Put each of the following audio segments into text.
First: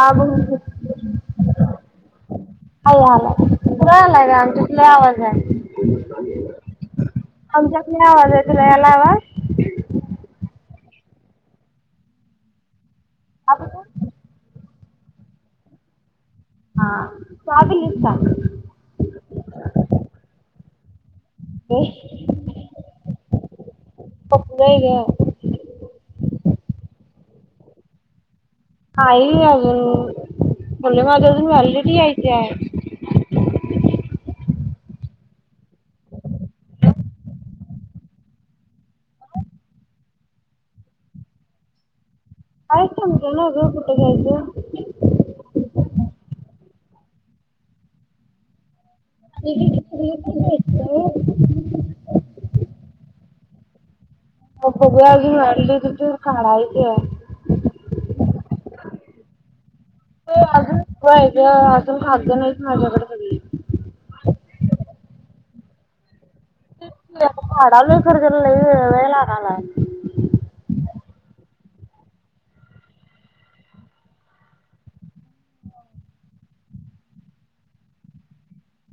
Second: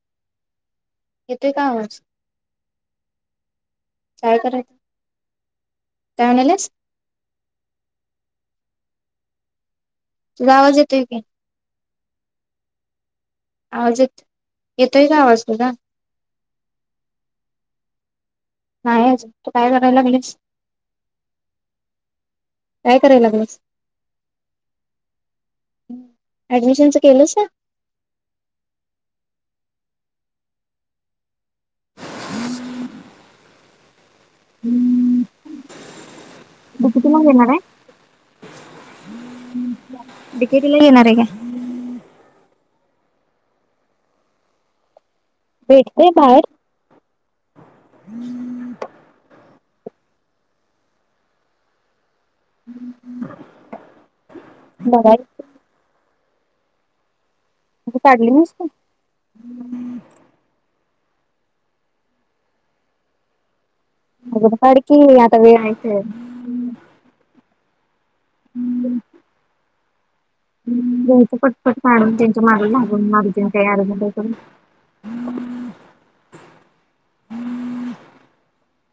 ह ब [unintelligible] येतोय का आवाज. कला काय का करायचं आमच्यातला आवाज आहे काय म्हणालेस आमच्यात लई आवाज आहे. ला यालावा... तुला आवाज येतोय का. आजत. येतोय का आवाज सुधा. हा चगल स [unintelligible] नाही अजून तू काय करायला लागलीस. काय कराय लागल्यास पकडलंय ग ऍडमिशनच केलस का. हा येल अ मुल्ि माझ.... अून वल्रडी टी आयच आहे. हम्म. उप केडे... [inaudible] डिकेटला येणार हाय काय. काय समज ना ग कुठे घ्यायचं. हम्म. [unintelligible] [unintelligible] हम्म ह् मग बगु या हायय म काढली नाहीस तु होय ते अजून खगद नाही माझ्याकडे सगळी अगोदर काढ की आता वेळ हाय तर. काढालोय खरं त्याला लय वेळ लागलाय मॅड त्यांच्या मगला लागून मारती काहीड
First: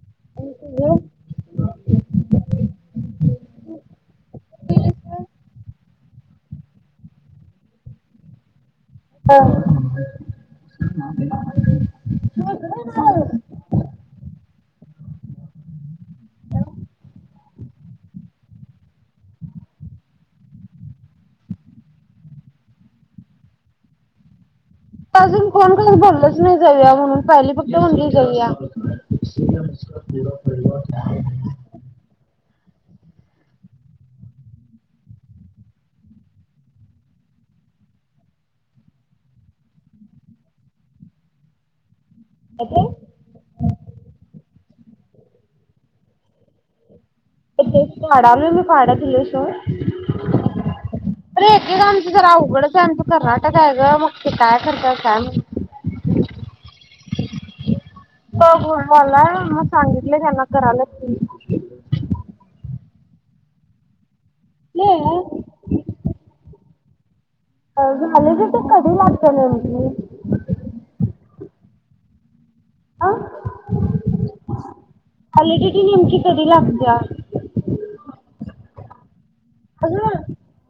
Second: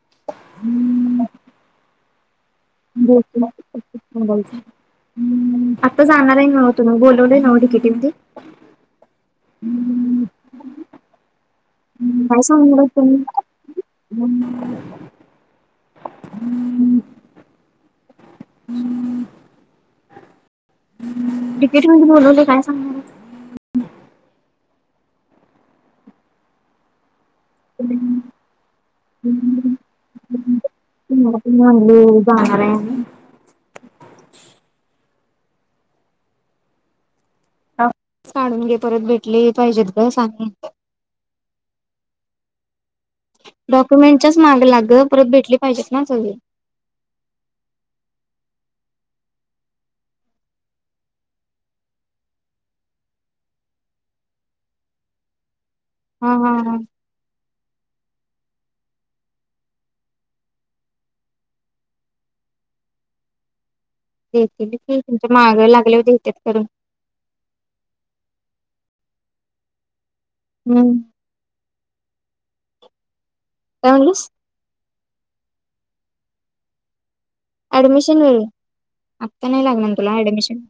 [inaudible] दो. जाणार आहे नव तुम्ही बोलवलं आहे नव तिकिटी म हा [inaudible] काय सांगू बाई [unintelligible] [inaudible] तिकीट म्हे बोलवले काय सांगणार ये? त्या अजून कोण काय बोलचं नाही जाऊया म्हणून? पहिले फक्त म्हंली जाऊया [inaudible] [unintelligible] जाणार ये आम्ही काढून घे परत भेटले पाहिजेत ग सांग? काय ते डॉक्युमेंटच्याच माग लागल परत भेटली पाहिजेत ना सगळी ते काढाल मी काडा दिलय सोड अरे एके आमचं जरा अवघडच आमचं कर्नाटक आहे ग मग ते काय करतय काय माहित? हा हा हा बघ मला मग सांगितलं त्यांना कारलात त्यांनी देतील की त्यांच्या माग लागल्यावर देतात करून झाल्यात ग कधी लागत्यात [unintelligible] हम्म आ काय म्हणलीस क्वालिटी नेमकी कदी लागत्या? आम् आता नाही ना लागणार अजून तुला ऍडमिशन?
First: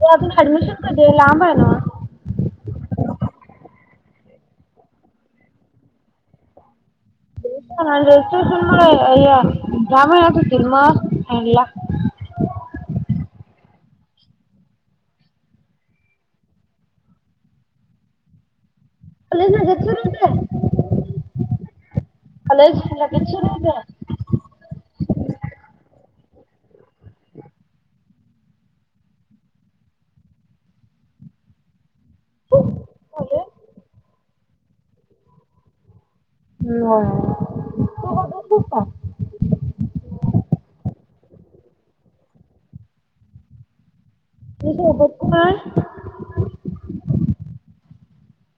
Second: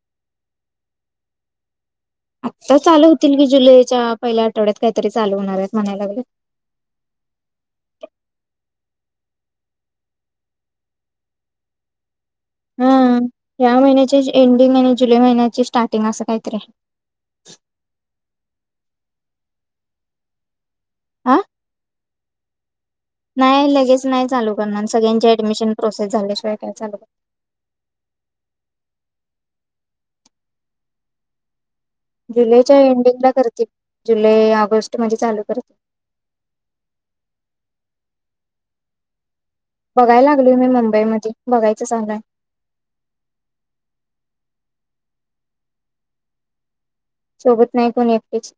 ते अजून ऍडमिशन कधी ये लांब आहे नव्ह? आत्ता चालू होतील की जुलैच्या पहिल्या आठवड्यात काहीतरी चालू होणार आहेत म्हणाय लागलेत [unintelligible] हा ह्या महिन्याचे एंडिंग आणि जुलै महिन्याचे स्टार्टिंग असं काहीतरी आहे [unintelligible] आ ह कॉलेज लगेच सुरू नाही होते लगेच नाही चालू करणार सगळ्यांचे ऍडमिशन प्रोसेस झाल्याशिवाय? [inaudible] [inaudible] जुलैच्या एंडिंगला करतील जुलै ऑगस्ट मध्ये चालू करते नाय तु बघीतलीस का? बघायला लागलो मी मुंबई मध्ये बघायच चालाय सोबत कोण हाय? सोबत नाय कोण एकटीच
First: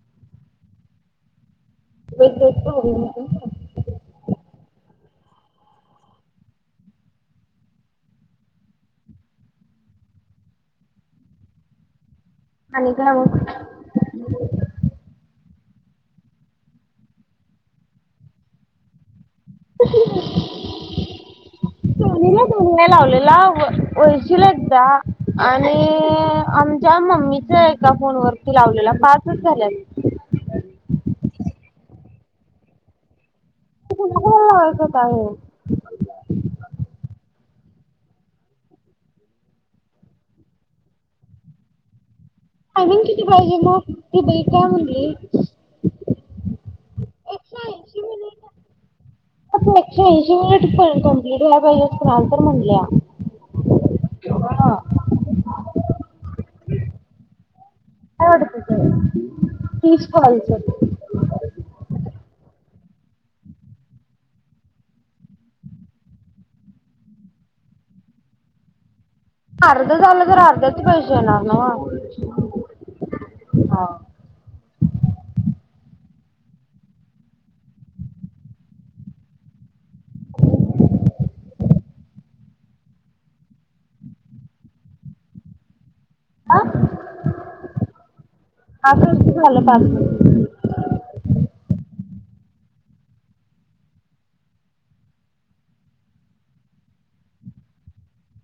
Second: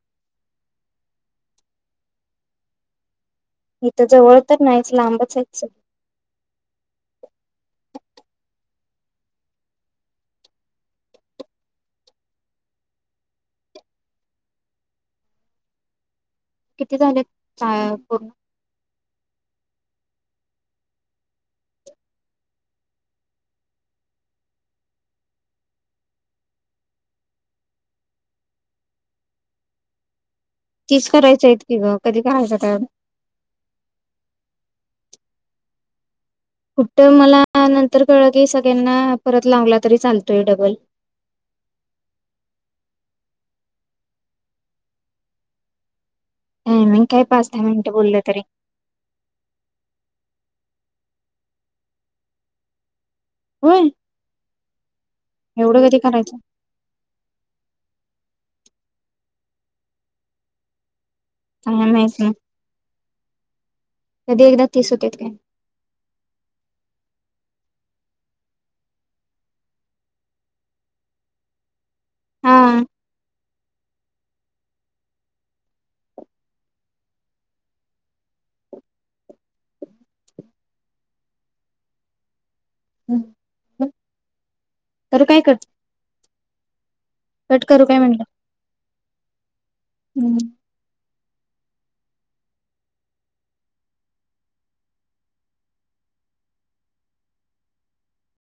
[unintelligible] इथ जवळ तर नाहीच लांबच हायस आणि गाव [unintelligible] किती झाले आ पूर्ण सोनीला दोनवेळा लावलेला वळ वळशील एकदा आणि आमच्या मम्मीच एका फोन वरती लावलेला पाचच झाल्याने तीस करायचीत किग कधी [unintelligible] काय? [unintelligible] कुठ मला नंतर कळल की सगळ्यांना परत लावला तरी चालतोय डबल वून किती पाहिजे मग त बई काय म्हणली ह मी काय पाच दहा एकशे मिनिटं ऐंशी बोललो तरी मिनिट [unintelligible] होय एवढ कधी करायच. तीस कॉल झाले. आम्हाला माहीत नाही कधी एकदा तीस होत्यात ते. अर्ध झाल तर अर्ध्याच पैसे येणार नव. हा हा [unintelligible] हम् तर काय कर. ह कट करू काय म्हटलं? आ ख भल पा [unintelligible]